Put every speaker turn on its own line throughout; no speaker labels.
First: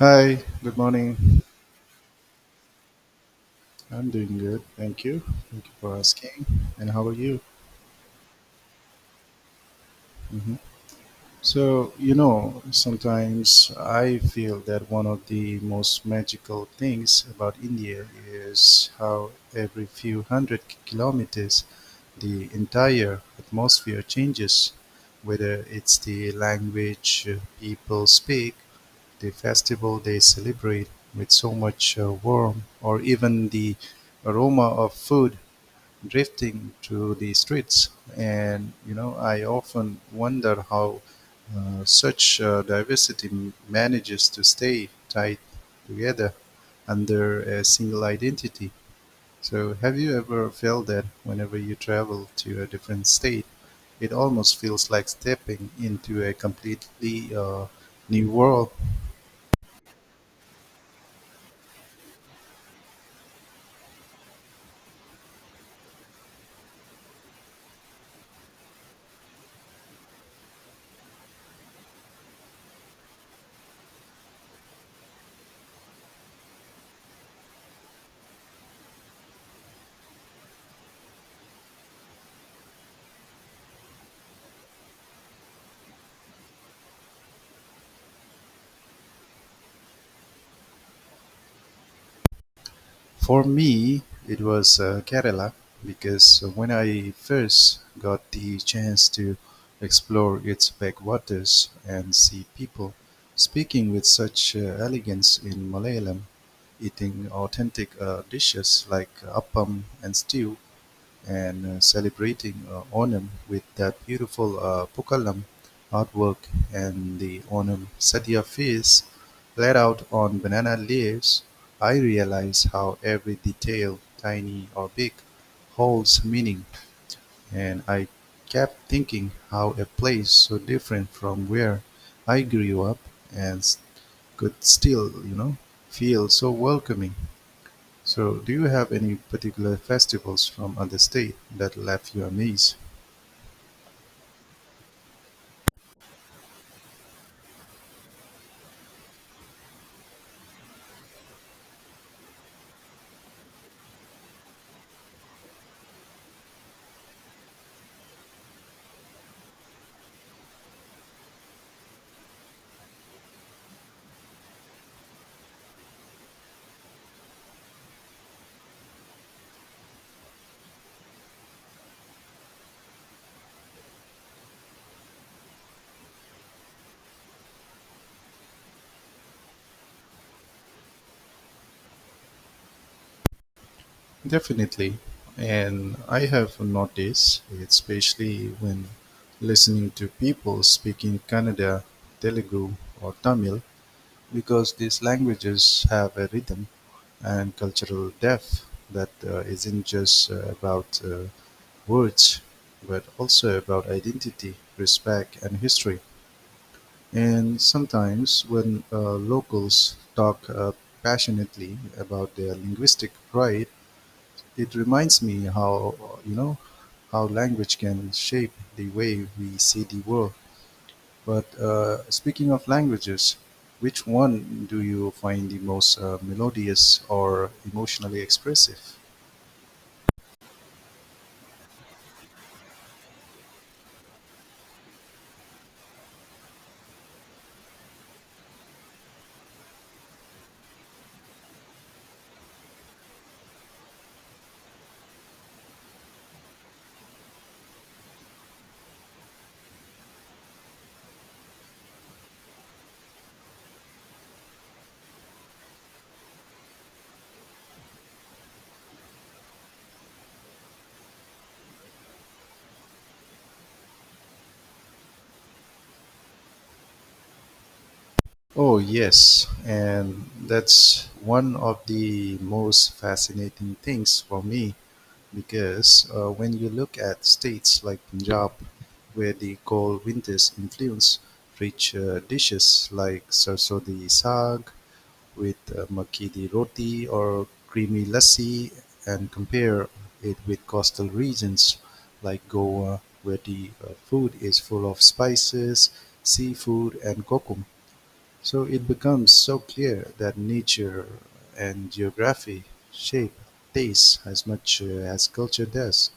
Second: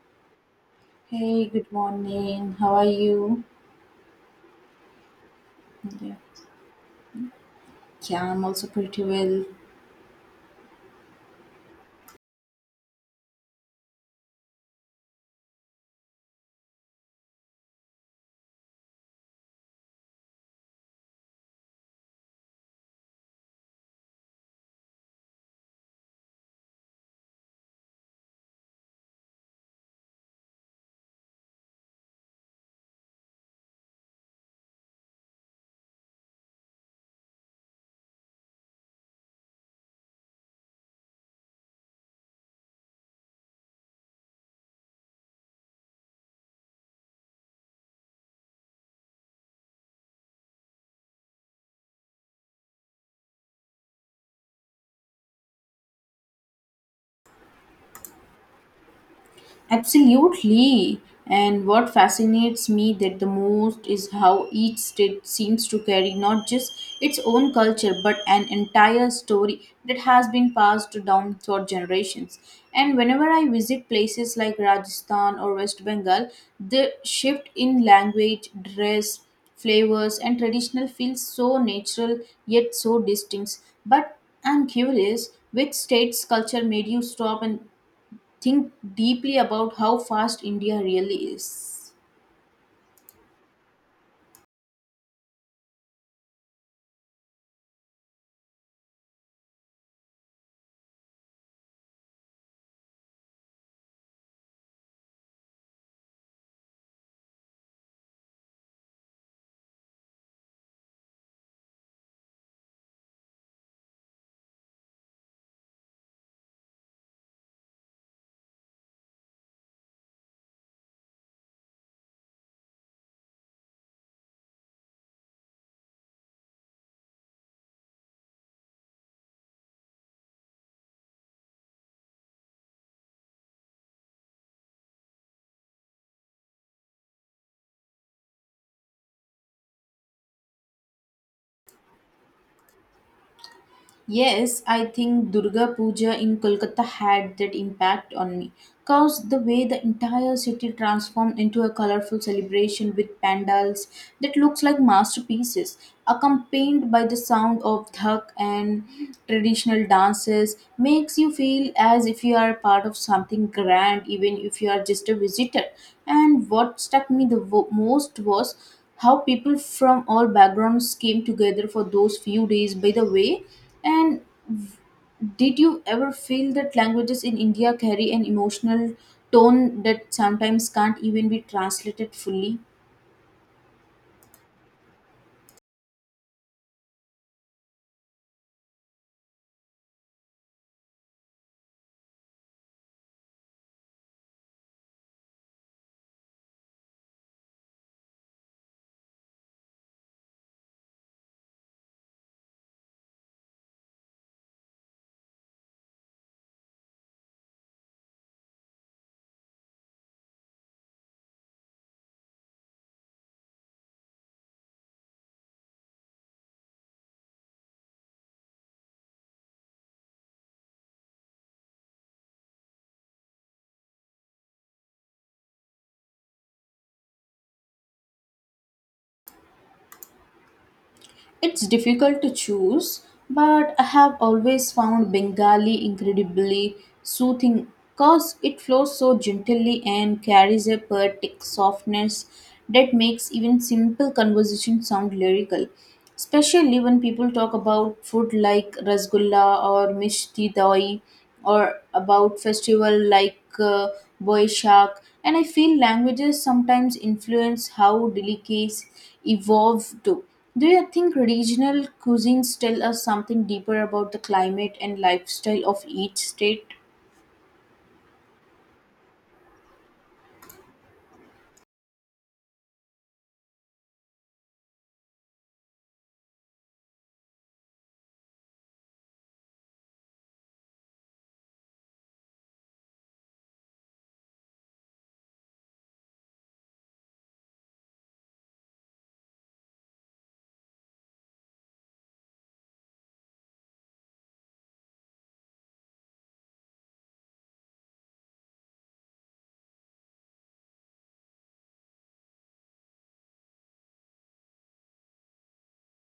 Hi, good morning.
Hey, good morning. How are you?
I'm doing good. Thank you. Thank you for
Yeah,
asking. And how are you?
yeah, I'm also pretty well.
hmm So, you know, sometimes I feel that one of the most magical things about India is how every few hundred kilometers the entire atmosphere changes, whether it's the language people speak, the festival they celebrate with so much warmth, or even the aroma of food drifting to the streets. And you know, I often wonder how such diversity manages to stay tied together under a single identity. So, have you ever felt that whenever you travel to a different state, it almost feels like stepping into a completely new world?
Absolutely. And what fascinates me that the most is how each state seems to carry not just its own culture but an entire story that has been passed down for generations. And whenever I visit places like Rajasthan or West Bengal, the shift in language, dress, flavors and traditional feels so natural yet so distinct. But I'm curious, which state's culture made you stop and think deeply about how fast India really is.
For me, it was Kerala because when I first got the chance to explore its backwaters and see people speaking with such elegance in Malayalam, eating authentic dishes like appam and stew, and celebrating Onam with that beautiful Pukalam artwork and the Onam Sadhya feast laid out on banana leaves, I realize how every detail, tiny or big, holds meaning. And I kept thinking how a place so different from where I grew up and s- could still, you know, feel so welcoming. So, do you have any particular festivals from other state that left you amazed?
Yes, I think Durga Puja in Kolkata had that impact on me. Cause the way the entire city transformed into a colorful celebration with pandals that looks like masterpieces, accompanied by the sound of dhak and traditional dances, makes you feel as if you are part of something grand, even if you are just a visitor. And what struck me the most was how people from all backgrounds came together for those few days, by the way. And did you ever feel that languages in india carry an emotional tone that sometimes can't even be translated fully?
Definitely. And I have noticed, especially when listening to people speaking Kannada, Telugu, or Tamil, because these languages have a rhythm and cultural depth that isn't just about words, but also about identity, respect, and history. And sometimes, when locals talk passionately about their linguistic pride, it reminds me how you know how language can shape the way we see the world. But speaking of languages, which one do you find the most melodious or emotionally expressive?
It's difficult to choose, but I have always found Bengali incredibly soothing because it flows so gently and carries a poetic softness that makes even simple conversation sound lyrical. Especially when people talk about food like rasgulla or mishti doi, or about festival like Boishak. And I feel languages sometimes influence how delicacies evolve too. Do you think regional cuisines tell us something deeper about the climate and lifestyle of each state?
Oh, yes. And that's one of the most fascinating things for me. Because when you look at states like Punjab, where the cold winters influence rich dishes like sarso di saag with makki di roti or creamy lassi, and compare it with coastal regions like Goa, where the food is full of spices, seafood, and kokum. So it becomes so clear that nature and geography shape taste as much as culture does.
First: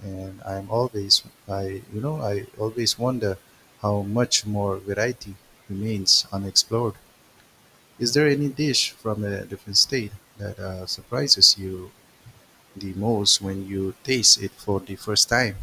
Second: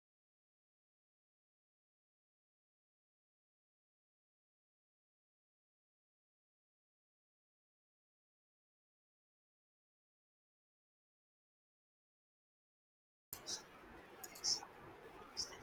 And I'm always, I you know, I always wonder how much more variety remains unexplored. Is there any dish from a different state that surprises you the most when you taste it for the first time?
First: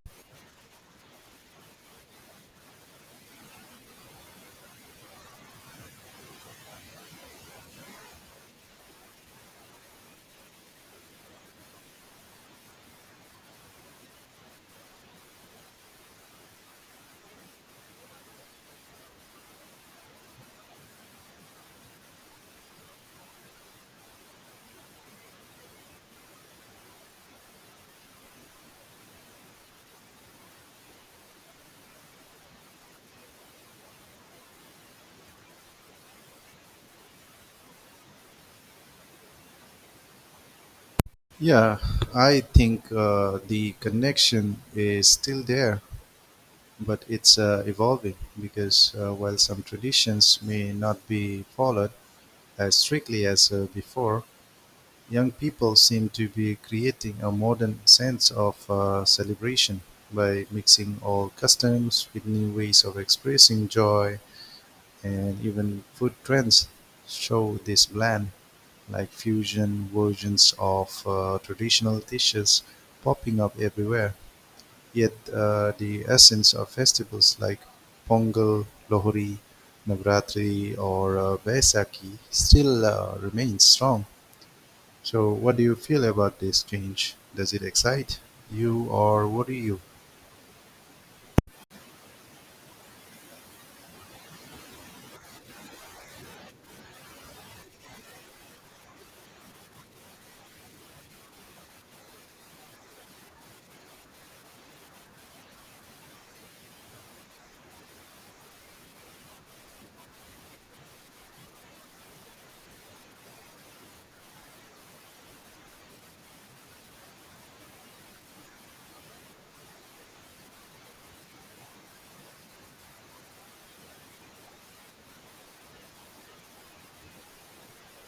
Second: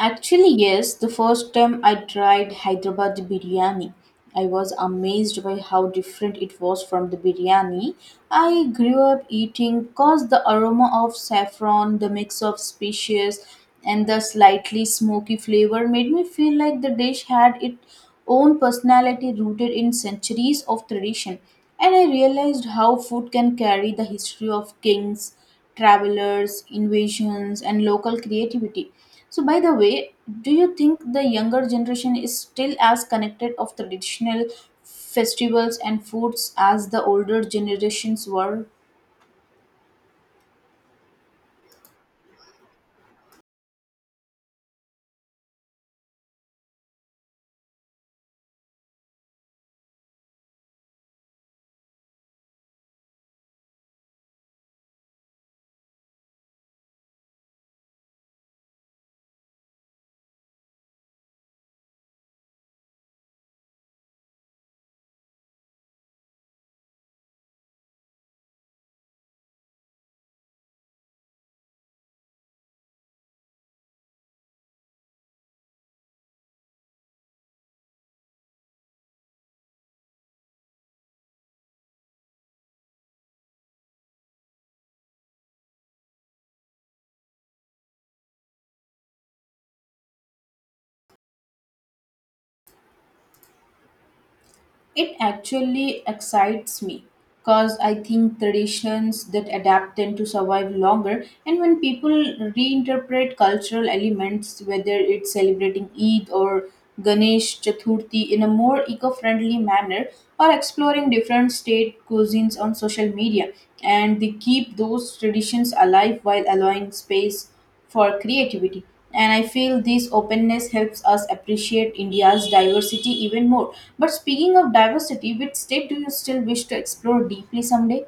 Actually, yes, the first time I tried Hyderabad biryani, I was amazed by how different it was from the biryani I grew up eating, cause the aroma of saffron, the mix of species and the slightly smoky flavor made me feel like the dish had its own personality rooted in centuries of tradition. And I realized how food can carry the history of kings, travelers, invasions, and local creativity. So, by the way, do you think the younger generation is still as connected of traditional festivals and foods as the older generations were?
Yeah, I think the connection is still there but it's evolving because while some traditions may not be followed as strictly as before, young people seem to be creating a modern sense of celebration by mixing old customs with new ways of expressing joy and even food trends show this blend like fusion versions of traditional dishes popping up everywhere. Yet the essence of festivals like Pongal, Lohri, Navratri, or Baisakhi still remains strong. So, what do you feel about this change? Does it excite you or worry you?
It actually excites me because I think traditions that adapt tend to survive longer. And when people reinterpret cultural elements, whether it's celebrating Eid or Ganesh Chaturthi in a more eco friendly manner, or exploring different state cuisines on social media, and they keep those traditions alive while allowing space for creativity. And I feel this openness helps us appreciate India's diversity even more. But speaking of diversity, which state do you still wish to explore deeply someday?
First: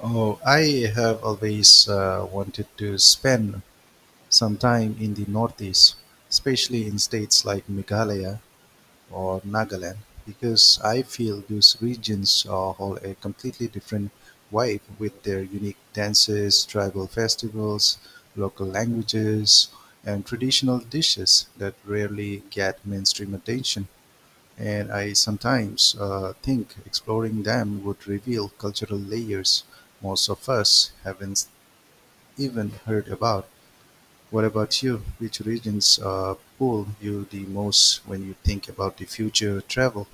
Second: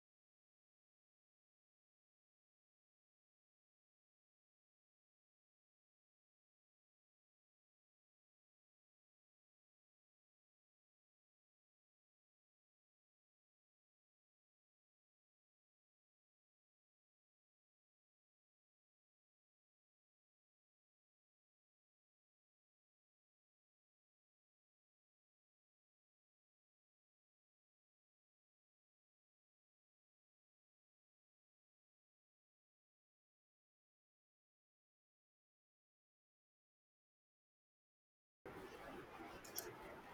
Oh, I have always wanted to spend some time in the Northeast, especially in states like Meghalaya or Nagaland because I feel those regions hold a completely different vibe with their unique dances, tribal festivals, local languages, and traditional dishes that rarely get mainstream attention. And I sometimes think exploring them would reveal cultural layers most of us haven't even heard about. What about you? Which regions pull you the most when you think about the future travel?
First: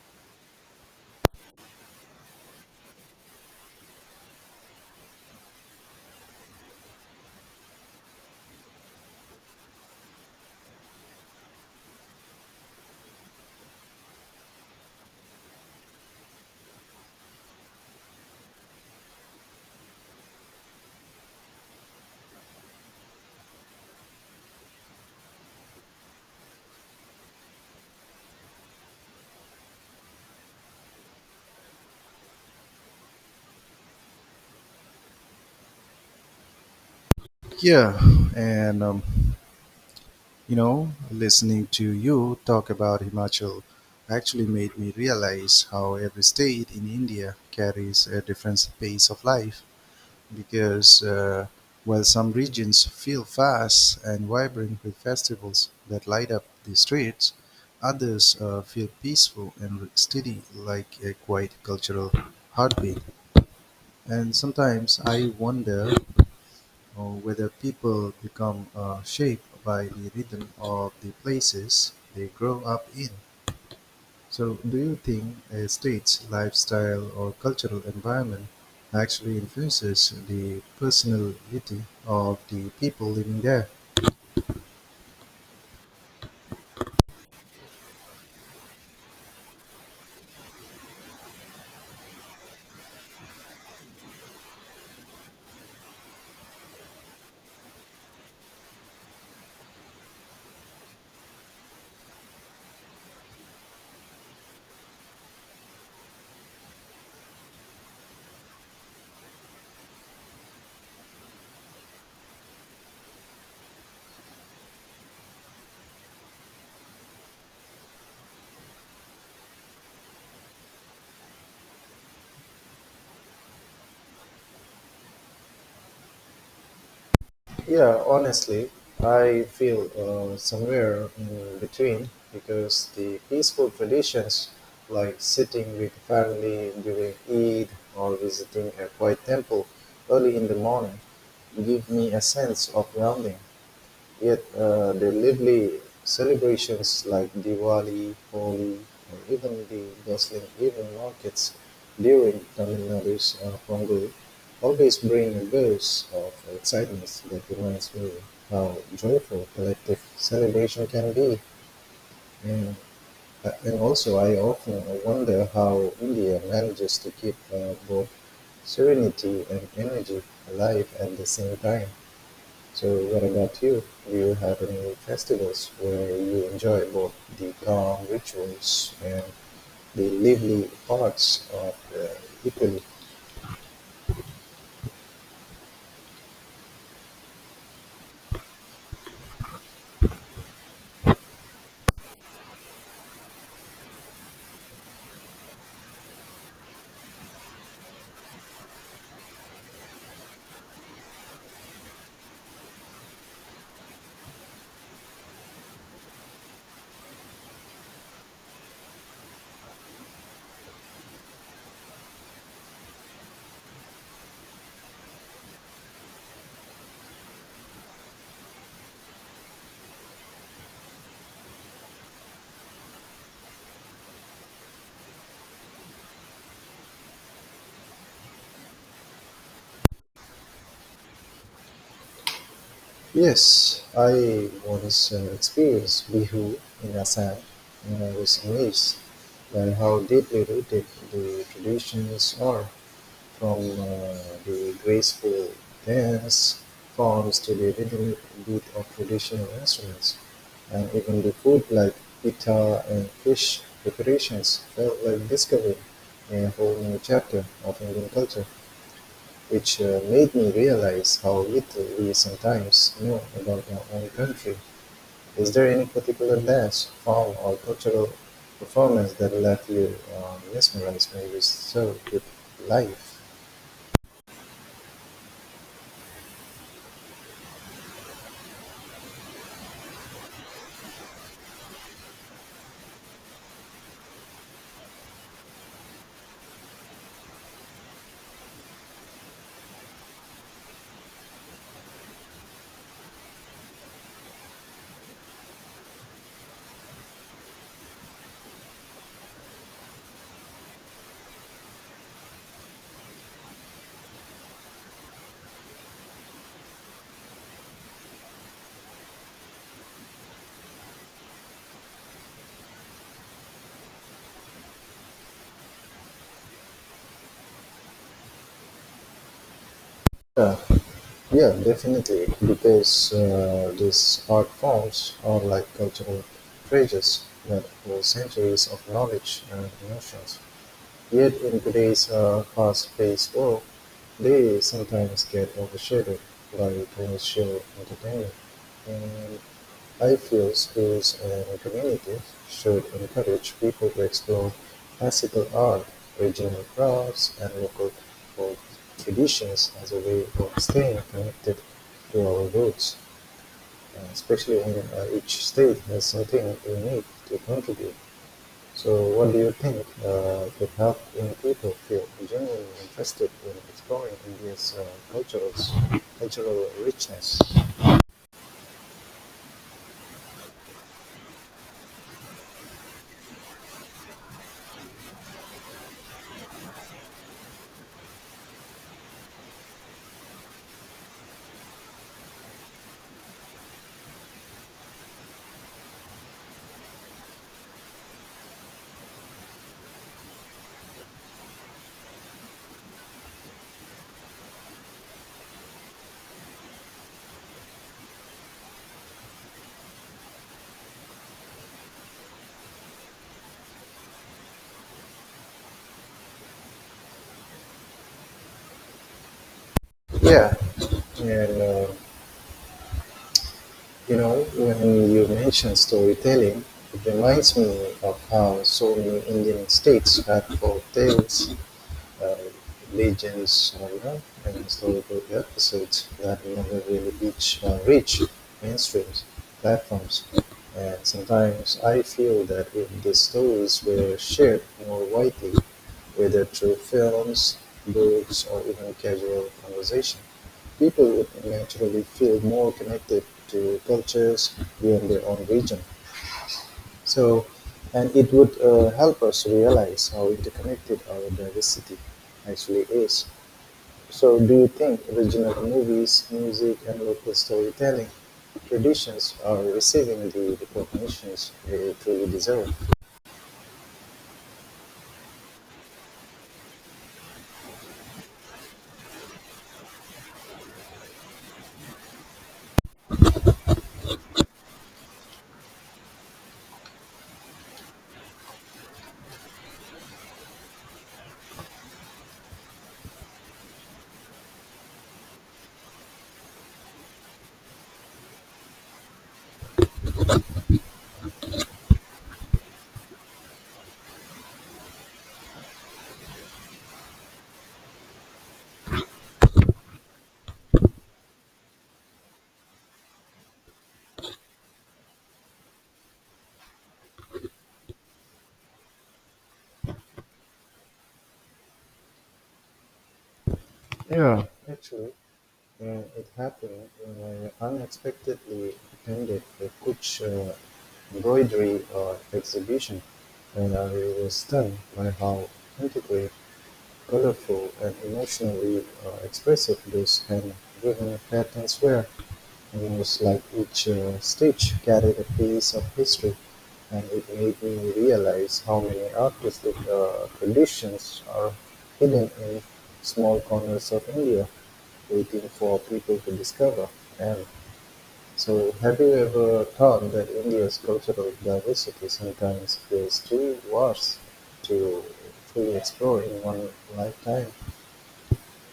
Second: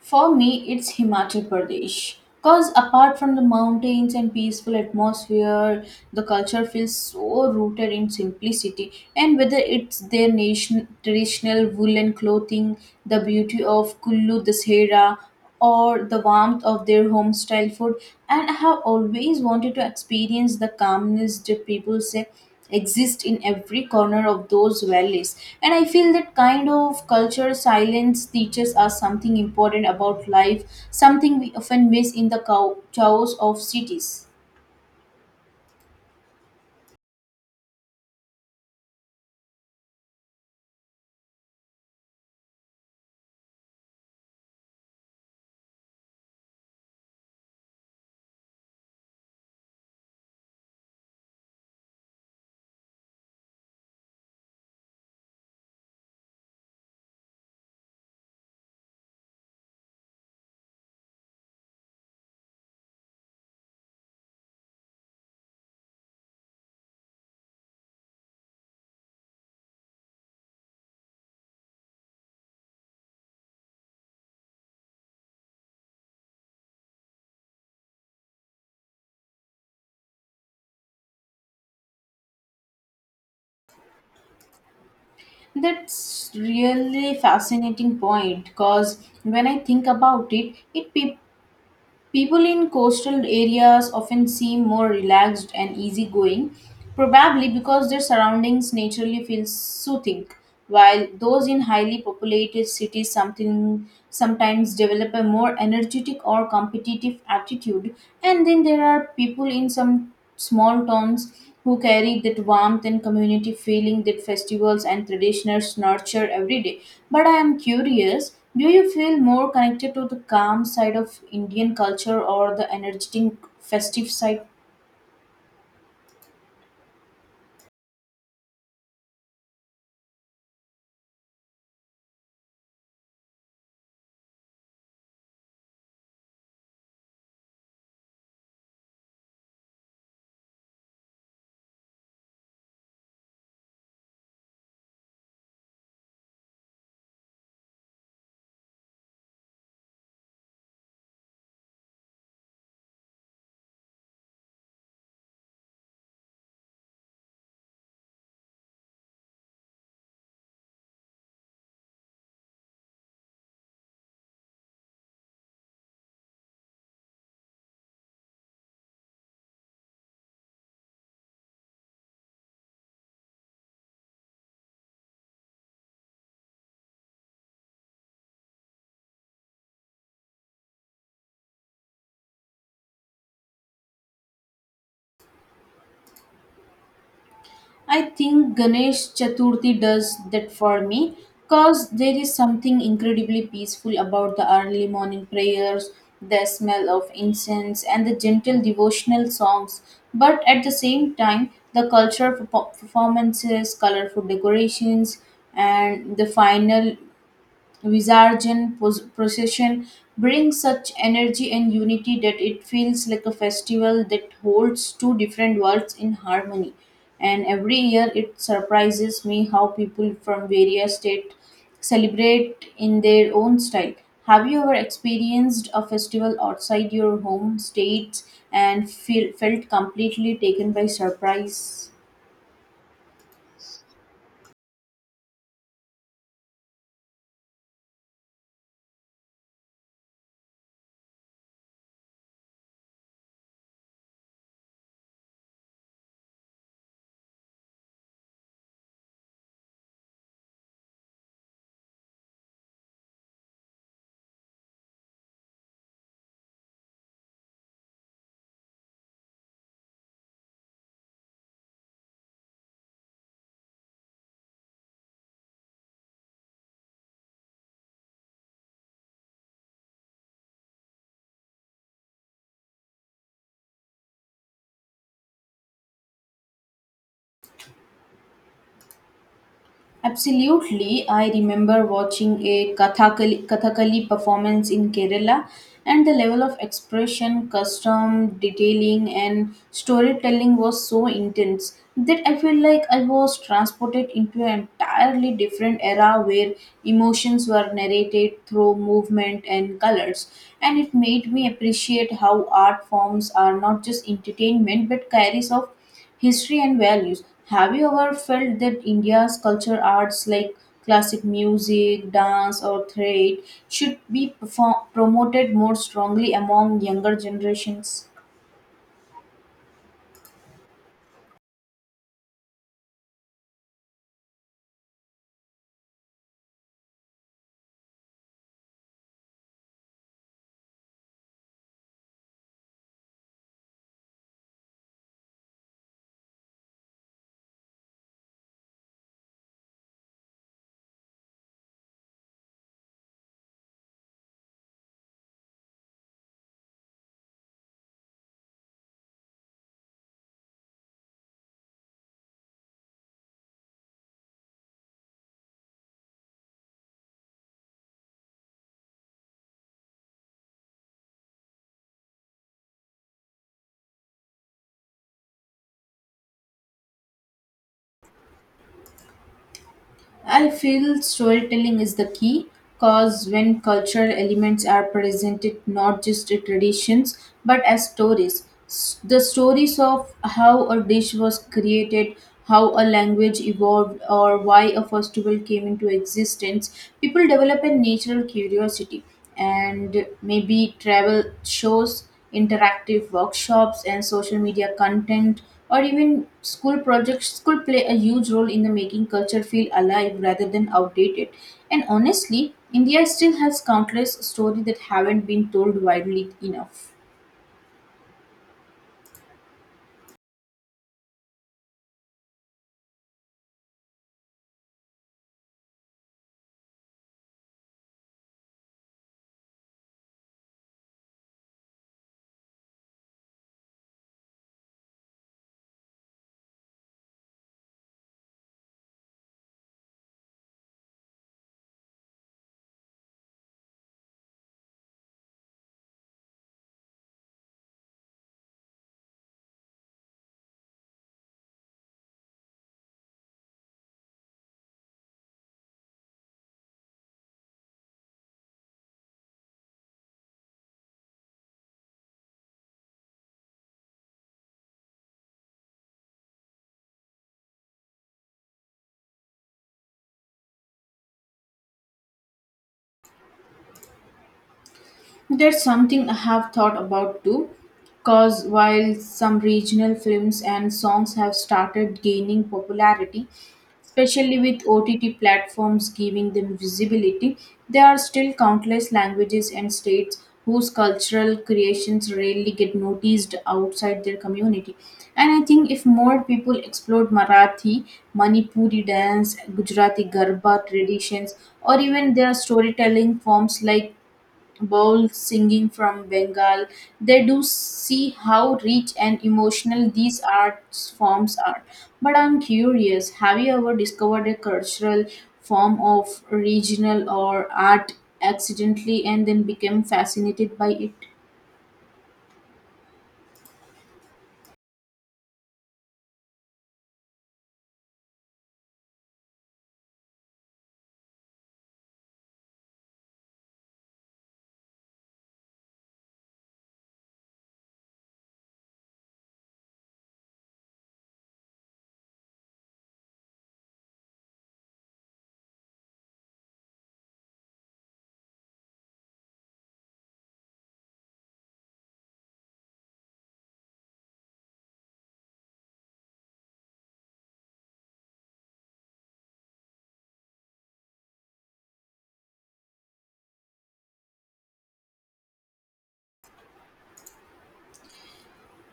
For me, it's Himachal Pradesh. Because apart from the mountains and peaceful atmosphere, the culture feels so rooted in simplicity. And whether it's their nation, traditional woolen clothing, the beauty of Kullu Dashera, or the warmth of their home-style food, and I have always wanted to experience the calmness that people say exist in every corner of those valleys. And I feel that kind of culture silence teaches us something important about life, something we often miss in the chaos of cities.
Yeah, and you know, listening to you talk about Himachal actually made me realize how every state in India carries a different pace of life. Because while some regions feel fast and vibrant with festivals that light up the streets, others feel peaceful and steady, like a quiet cultural heartbeat. And sometimes I wonder or whether people become shaped by the rhythm of the places they grow up in. So, do you think a state's lifestyle or cultural environment actually influences the personality of the people living there?
That's really fascinating point, because when I think about it, people in coastal areas often seem more relaxed and easygoing, probably because their surroundings naturally feel soothing, while those in highly populated cities something sometimes develop a more energetic or competitive attitude. And then there are people in some small towns who carry that warmth and community feeling that festivals and traditions nurture every day. But I am curious, do you feel more connected to the calm side of Indian culture or the energetic festive side?
Yeah, honestly, I feel somewhere in between because the peaceful traditions like sitting with family during Eid or visiting a quiet temple early in the morning give me a sense of grounding. Yet they lively celebrations like Diwali, Holi, or even the bustling evening markets during Tamil Nadu's Pongal always bring a burst of excitement that reminds me how joyful collective celebration can be. And, and also, I often wonder how India manages to keep both serenity and energy alive at the same time. So what about you? Do you have any festivals where you enjoy both the calm rituals and the lively parts of Italy?
I think Ganesh Chaturthi does that for me because there is something incredibly peaceful about the early morning prayers, the smell of incense, and the gentle devotional songs. But at the same time, the cultural performances, colorful decorations, and the final Visarjan procession brings such energy and unity that it feels like a festival that holds two different worlds in harmony. And every year it surprises me how people from various states celebrate in their own style. Have you ever experienced a festival outside your home states and felt completely taken by surprise?
Yes, I once experienced Bihu in Assam, and I was amazed by how deeply rooted the traditions are. From the graceful dance forms to the rhythmic beat of traditional instruments, and even the food like pita and fish preparations felt like discovering a whole new chapter of Indian culture, which made me realize how little we sometimes know about our own country. Is there any particular dance, form, or cultural performance that left you mesmerized, maybe so with life?
Absolutely. I remember watching a Kathakali performance in Kerala, and the level of expression, custom, detailing, and storytelling was so intense that I feel like I was transported into an entirely different era where emotions were narrated through movement and colors. And it made me appreciate how art forms are not just entertainment but carries of history and values. Have you ever felt that India's culture arts like classic music, dance, or theatre should be promoted more strongly among younger generations?
Yeah. Yeah, definitely. Because these art forms are like cultural treasures that hold centuries of knowledge and emotions. Yet, in today's fast paced world, they sometimes get overshadowed by commercial entertainment and I feel schools and communities should encourage people to explore classical art, regional crafts, and local folk traditions as a way of staying connected to our roots, especially when each state has something unique to contribute. So, what do you think could help young people feel genuinely interested in exploring India's cultural, cultural richness?
I feel storytelling is the key because when cultural elements are presented not just as traditions but as stories, the stories of how a dish was created, how a language evolved, or why a festival came into existence, people develop a natural curiosity. And maybe travel shows, interactive workshops, and social media content or even school projects could play a huge role in the making culture feel alive rather than outdated. And honestly, india still has countless stories that haven't been told widely enough.
Yeah, and you know, when you mention storytelling, it reminds me of how so many Indian states have folk tales uh, legends genre and historical episodes that never really reach mainstream platforms. And sometimes I feel that if these stories were shared more widely, whether through films, books, or even casual conversation, people would naturally feel more connected to cultures beyond their own region. So, and it would help us realize how interconnected our diversity actually is. So, do you think regional movies, music, and local storytelling traditions are receiving the recognitions they truly deserve?
That's something I have thought about too, because while some regional films and songs have started gaining popularity, especially with OTT platforms giving them visibility, there are still countless languages and states whose cultural creations rarely get noticed outside their community. And I think if more people explored Marathi, Manipuri dance, Gujarati Garba traditions, or even their storytelling forms like bowls singing from Bengal, they do see how rich and emotional these art forms are. But I'm curious, have you ever discovered a cultural form of regional or art accidentally and then became fascinated by it?
Yeah, actually, it happened when I unexpectedly attended a Kutch embroidery exhibition, and I was stunned by how integrated colorful and emotionally expressive, loose and woven patterns were, almost like each stitch carried a piece of history, and it made me realize how many artistic traditions are hidden in small corners of India, waiting for people to discover. And so, have you ever thought that India's cultural diversity sometimes feels too vast to fully explore in one lifetime?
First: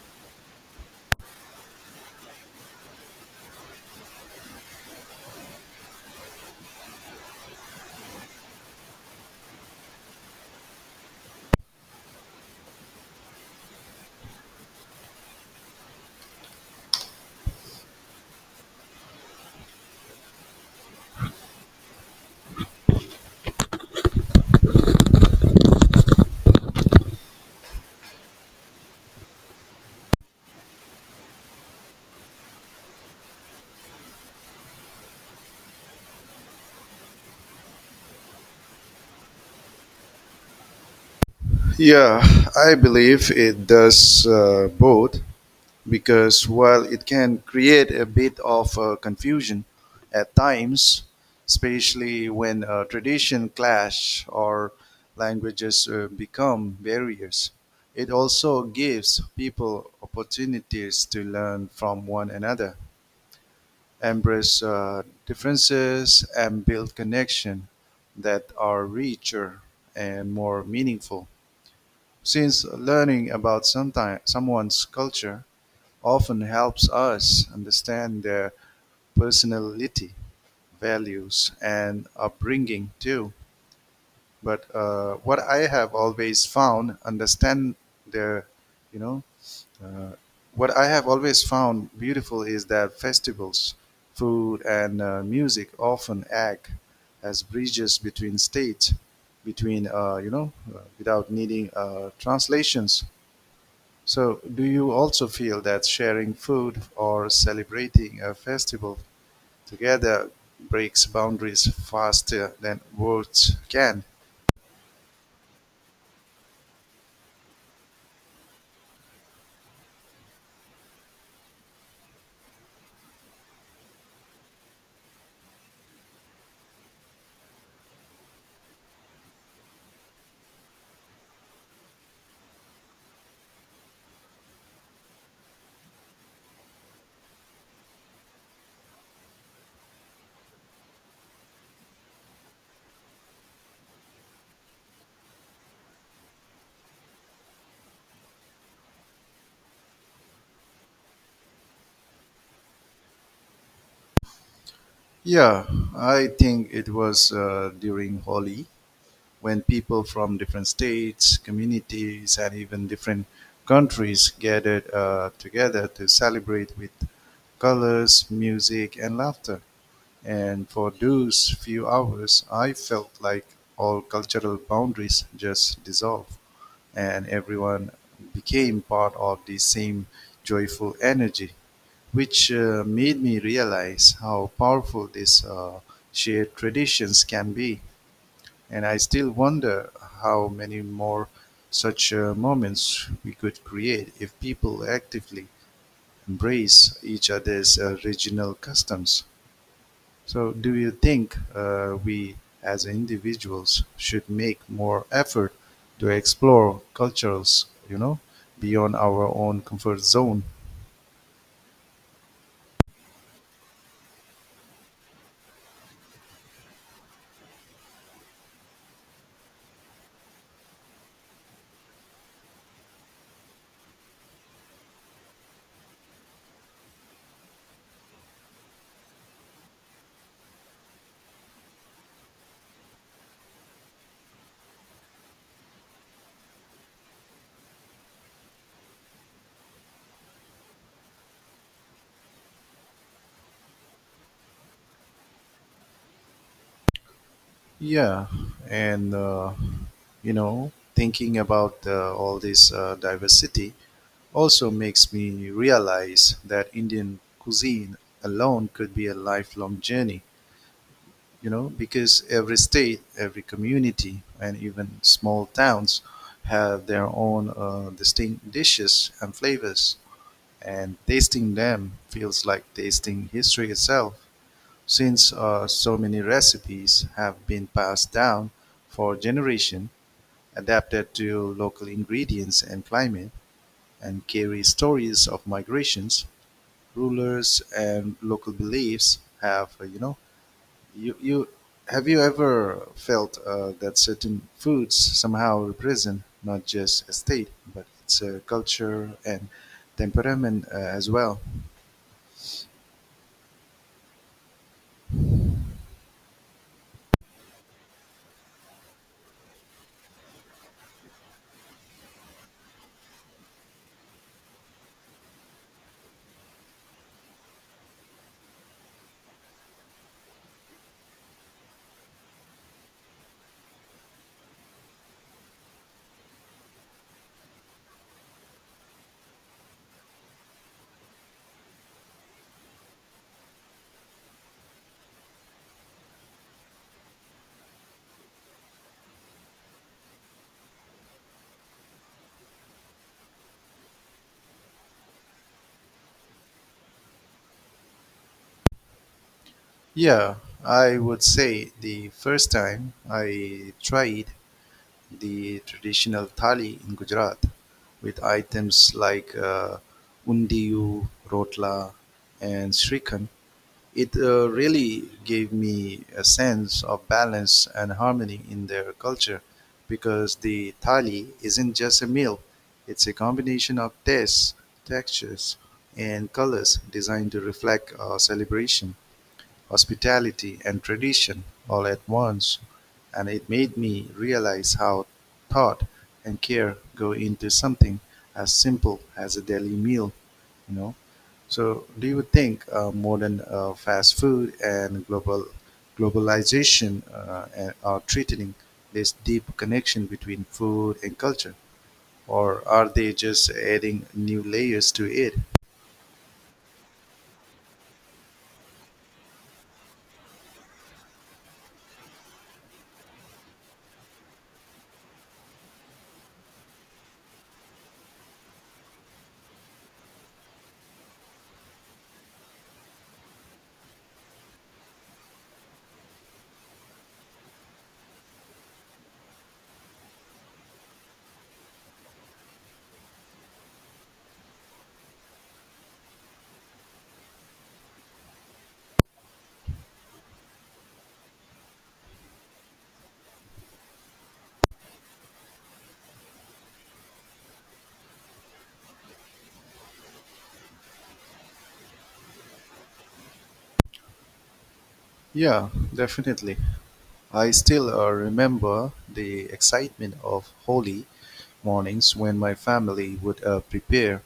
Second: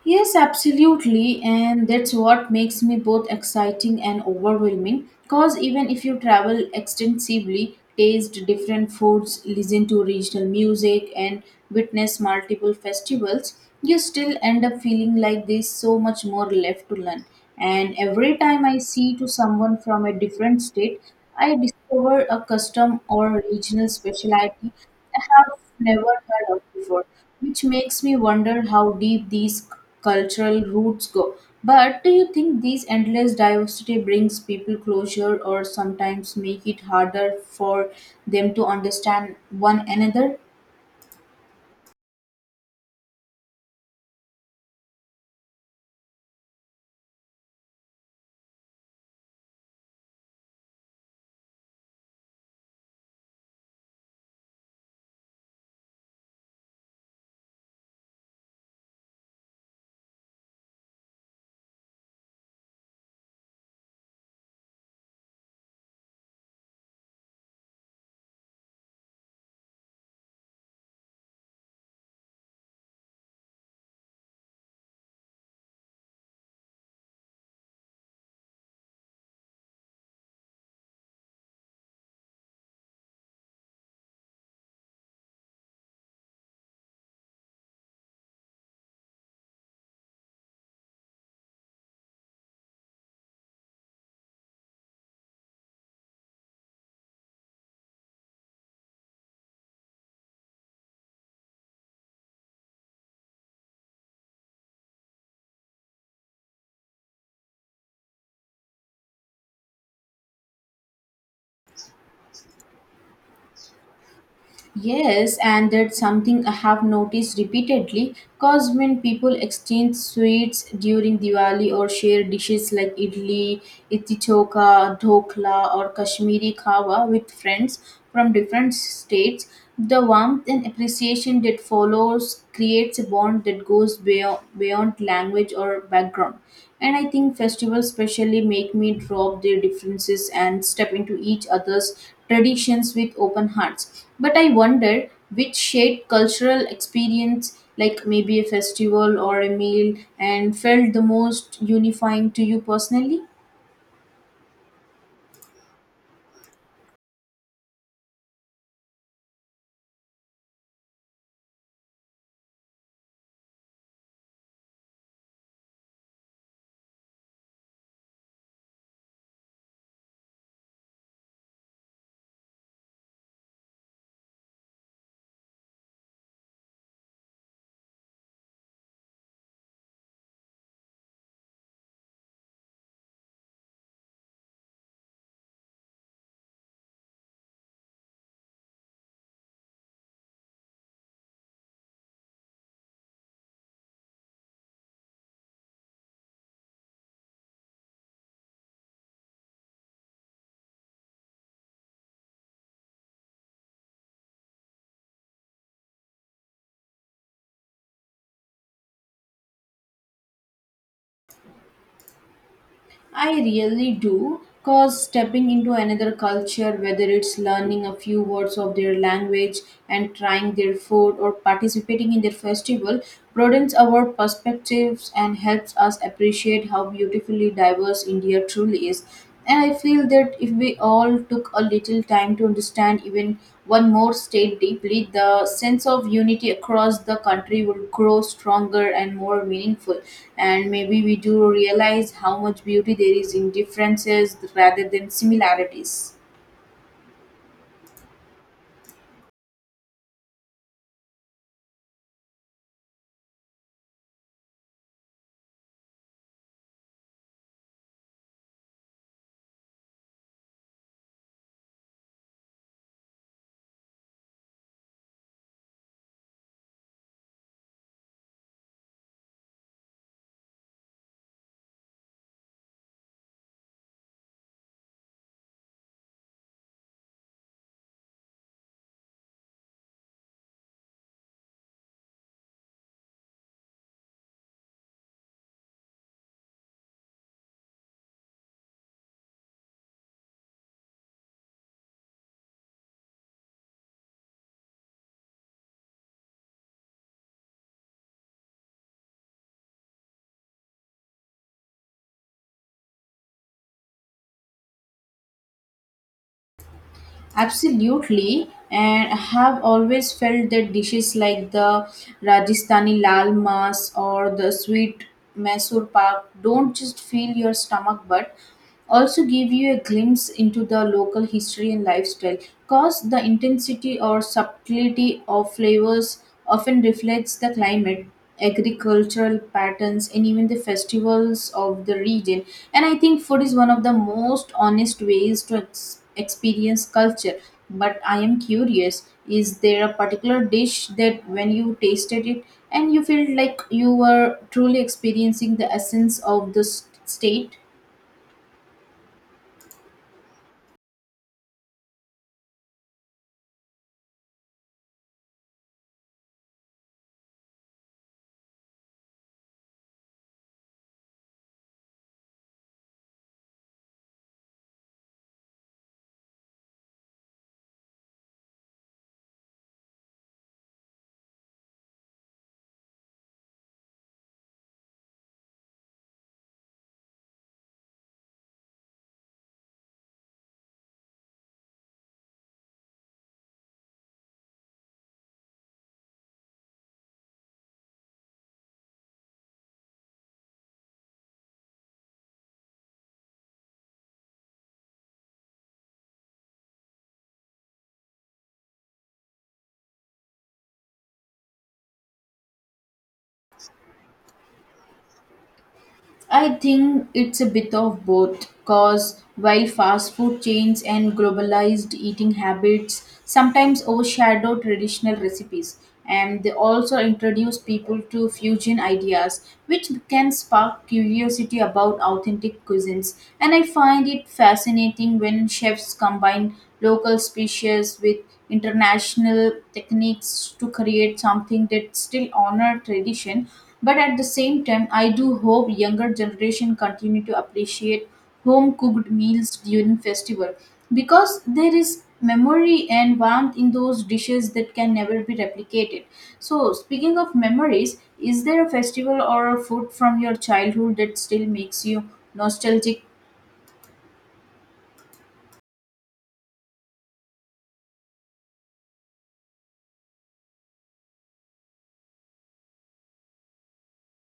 Yes, absolutely, and that's what makes me both exciting and overwhelming. Because even if you travel extensively, taste different foods, listen to regional music, and witness multiple festivals, you still end up feeling like there's so much more left to learn. And every time I see to someone from a different state, I discover a custom or regional specialty I have never heard of before, which makes me wonder how deep these cultural roots go. But do you think this endless diversity brings people closure or sometimes make it harder for them to understand one another?
Yeah, I believe it does both because while it can create a bit of confusion at times, especially when tradition clash or languages become barriers, it also gives people opportunities to learn from one another embrace differences, and build connection that are richer and more meaningful. Since learning about someone's culture often helps us understand their personality, values, and upbringing too. But what I have always found, understand their, you know, Uh, what I have always found beautiful is that festivals, food, and music often act as bridges between states, without needing translations. So, do you also feel that sharing food or celebrating a festival together breaks boundaries faster than words can?
Yes, and that's something I have noticed repeatedly. Cause when people exchange sweets during Diwali or share dishes like idli, itichoka, dhokla, or Kashmiri kawa with friends from different states, the warmth and appreciation that follows creates a bond that goes beyond language or background. And I think festivals specially make me drop their differences and step into each other's traditions with open hearts. But I wonder which shaped cultural experience, like maybe a festival or a meal, and felt the most unifying to you personally?
Yeah, I think it was during Holi when people from different states, communities, and even different countries gathered together to celebrate with colors, music, and laughter. And for those few hours, I felt like all cultural boundaries just dissolved, and everyone became part of the same joyful energy, which made me realize how powerful these shared traditions can be. And I still wonder how many more such moments we could create if people actively embrace each other's regional customs. So, do you think we as individuals should make more effort to explore cultures, you know, beyond our own comfort zone?
I really do. Because stepping into another culture, whether it's learning a few words of their language and trying their food or participating in their festival, broadens our perspectives and helps us appreciate how beautifully diverse India truly is. And I feel that if we all took a little time to understand even one more state deeply, the sense of unity across the country would grow stronger and more meaningful. And maybe we do realize how much beauty there is in differences rather than similarities.
Yeah, and you know, thinking about all this diversity also makes me realize that Indian cuisine alone could be a lifelong journey, you know, because every state, every community, and even small towns have their own distinct dishes and flavors, and tasting them feels like tasting history itself. Since so many recipes have been passed down for generation, adapted to local ingredients and climate, and carry stories of migrations, rulers and local beliefs have you know you, you have you ever felt that certain foods somehow represent not just a state but it's a culture and temperament as well?
Absolutely, and I have always felt that dishes like the Rajasthani lal mas or the sweet Mysore pak don't just fill your stomach but also give you a glimpse into the local history and lifestyle. Cause the intensity or subtlety of flavors often reflects the climate, agricultural patterns, and even the festivals of the region. And I think food is one of the most honest ways to experience culture. But I am curious, is there a particular dish that when you tasted it and you felt like you were truly experiencing the essence of the state?
Yeah, I would say the first time I tried the traditional thali in Gujarat with items like undiyu, rotla, and srikhand. It really gave me a sense of balance and harmony in their culture because the thali isn't just a meal, it's a combination of tastes, textures, and colors designed to reflect celebration, hospitality, and tradition all at once. And it made me realize how thought and care go into something as simple as a daily meal, you know. So, do you think modern fast food and globalization are threatening this deep connection between food and culture, or are they just adding new layers to it?
I think it's a bit of both because while fast food chains and globalized eating habits sometimes overshadow traditional recipes, and they also introduce people to fusion ideas, which can spark curiosity about authentic cuisines. And I find it fascinating when chefs combine local species with international techniques to create something that still honor tradition. But at the same time, I do hope younger generation continue to appreciate home cooked meals during festival, because there is memory and warmth in those dishes that can never be replicated. So speaking of memories, is there a festival or a food from your childhood that still makes you nostalgic?
Yeah, definitely. I still remember the excitement of holy mornings when my family would prepare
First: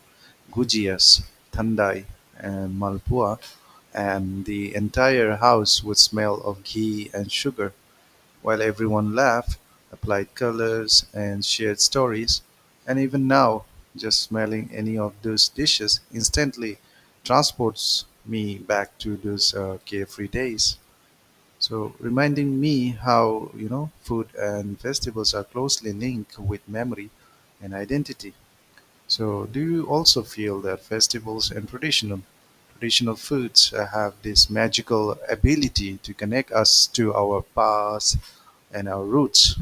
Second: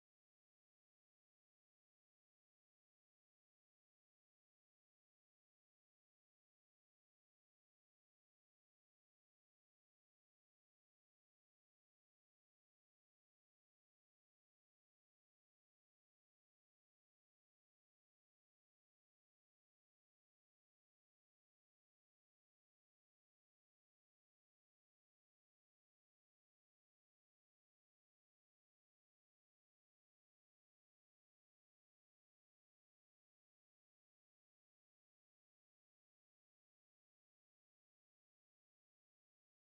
gujias, thandai, and malpua, and the entire house would smell of ghee and sugar. While everyone laughed, applied colors, and shared stories, and even now, just smelling any of those dishes instantly transports me back to those carefree days. So, reminding me how, you know, food and festivals are closely linked with memory and identity. So, do you also feel that festivals and traditional foods have this magical ability to connect us to our past and our roots?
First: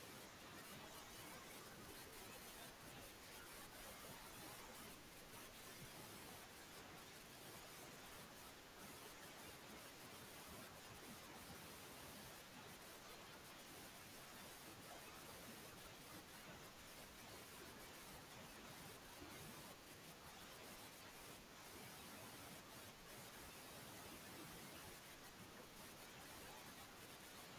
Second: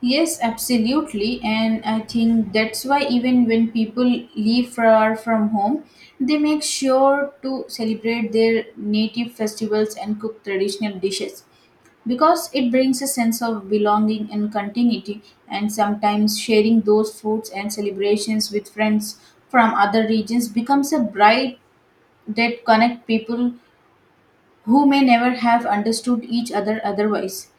Yes, absolutely. And I think that's why even when people leave far from home, they make sure to celebrate their native festivals and cook traditional dishes because it brings a sense of belonging and continuity. And sometimes sharing those foods and celebrations with friends from other regions becomes a bright that connect people who may never have understood each other otherwise,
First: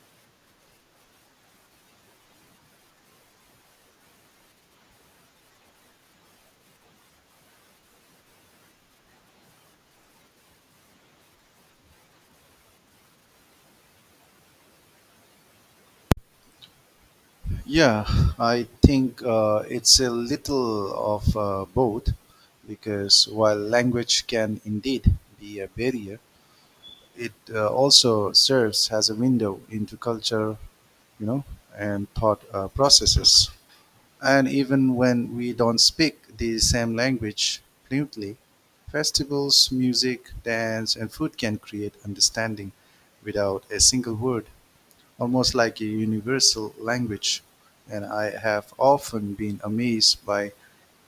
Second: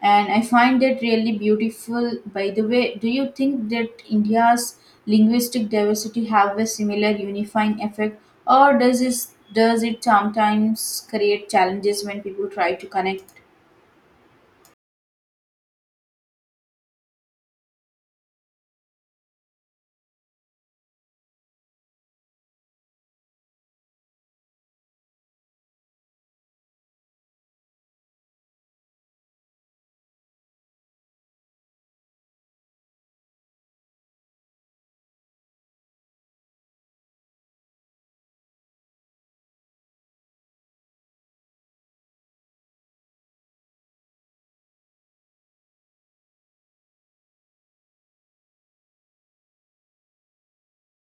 and I find that really beautiful. By the way, do you think that India's linguistic diversity have a similar unifying effect, or does it sometimes create challenges when people try to connect?
Yeah, I think it's a little of both because while language can indeed be a barrier, it also serves as a window into culture, you know, and thought processes. And even when we don't speak the same language fluently, festivals, music, dance, and food can create understanding without a single word almost like a universal language. And I have often been amazed by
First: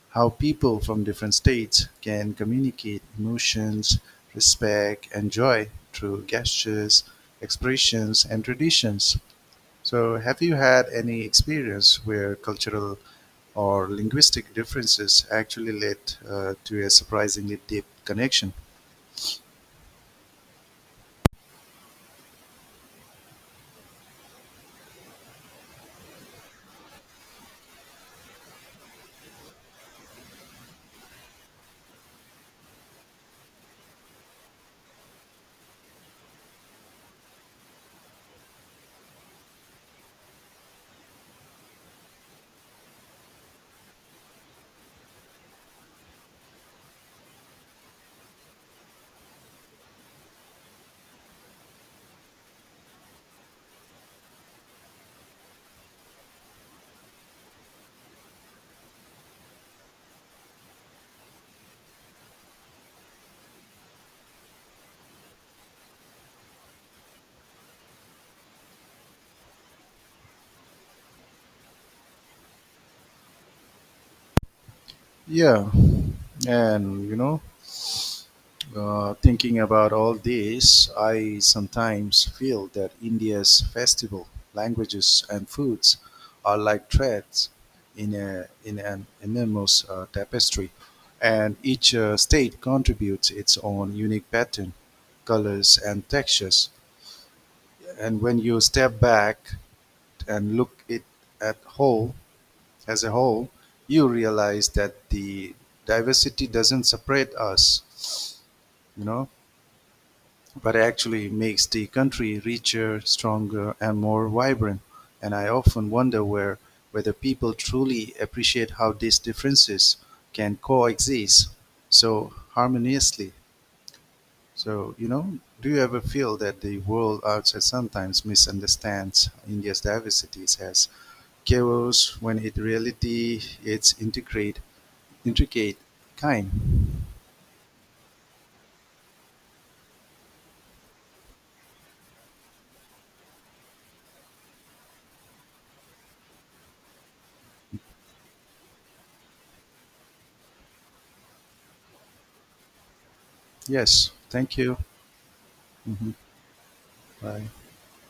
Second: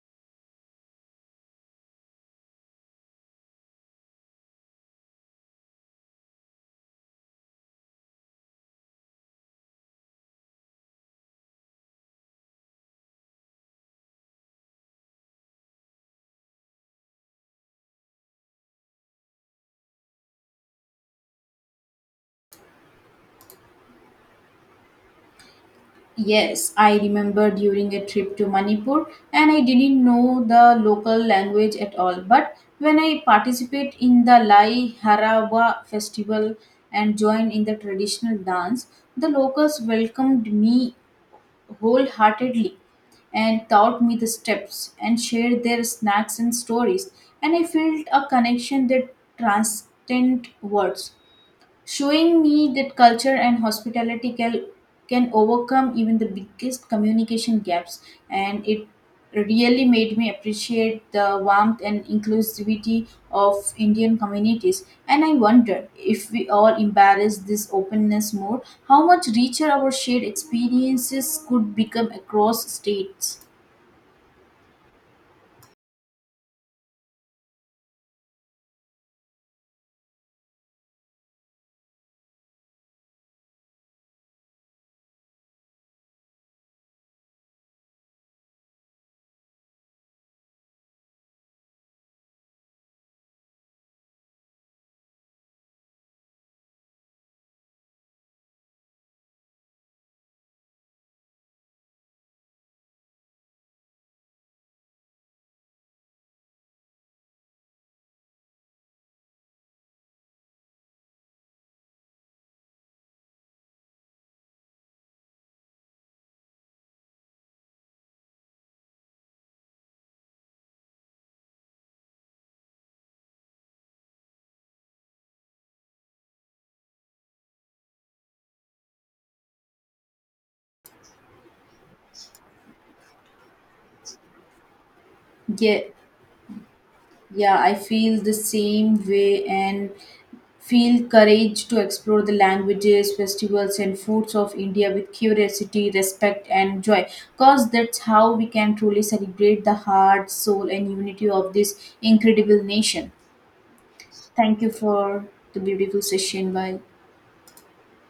how people from different states can communicate emotions, respect, and joy through gestures, expressions, and traditions. So, have you had any experience where cultural or linguistic differences actually led to a surprisingly deep connection?
Yes, I remember during a trip to Manipur, and I didn't know the local language at all. But when I participate in the Lai Harawa festival and joined in the traditional dance, the locals welcomed me wholeheartedly and taught me the steps and shared their snacks and stories. And I felt a connection that transcended words, showing me that culture and hospitality can overcome even the biggest communication gaps. And it really made me appreciate the warmth and inclusivity of indian communities. And I wonder if we all embrace this openness more, how much richer our shared experiences could become across states.
Yeah, and you know, thinking about all this, I sometimes feel that India's festival, languages, and foods are like threads in an enormous tapestry, and each state contributes its own unique pattern, colors, and textures. And when you step back and look it at whole as a whole, you realize that the diversity doesn't separate us, you know, but actually makes the country richer, stronger, and more vibrant. And I often wonder whether people truly appreciate how these differences can coexist so harmoniously. So, you know, do you ever feel that the world outside sometimes misunderstands India's diversities as chaos when in reality it's intricate
yeah
kind?
yeah I feel the same way, and feel courage to explore the languages, festivals, and foods of India with curiosity, respect, and joy. Because that's how we can truly celebrate the heart, soul, and unity of this incredible nation.
Yes, thank
Thank you
you.
for the beautiful
Hmm.
session. Bye.
Bye.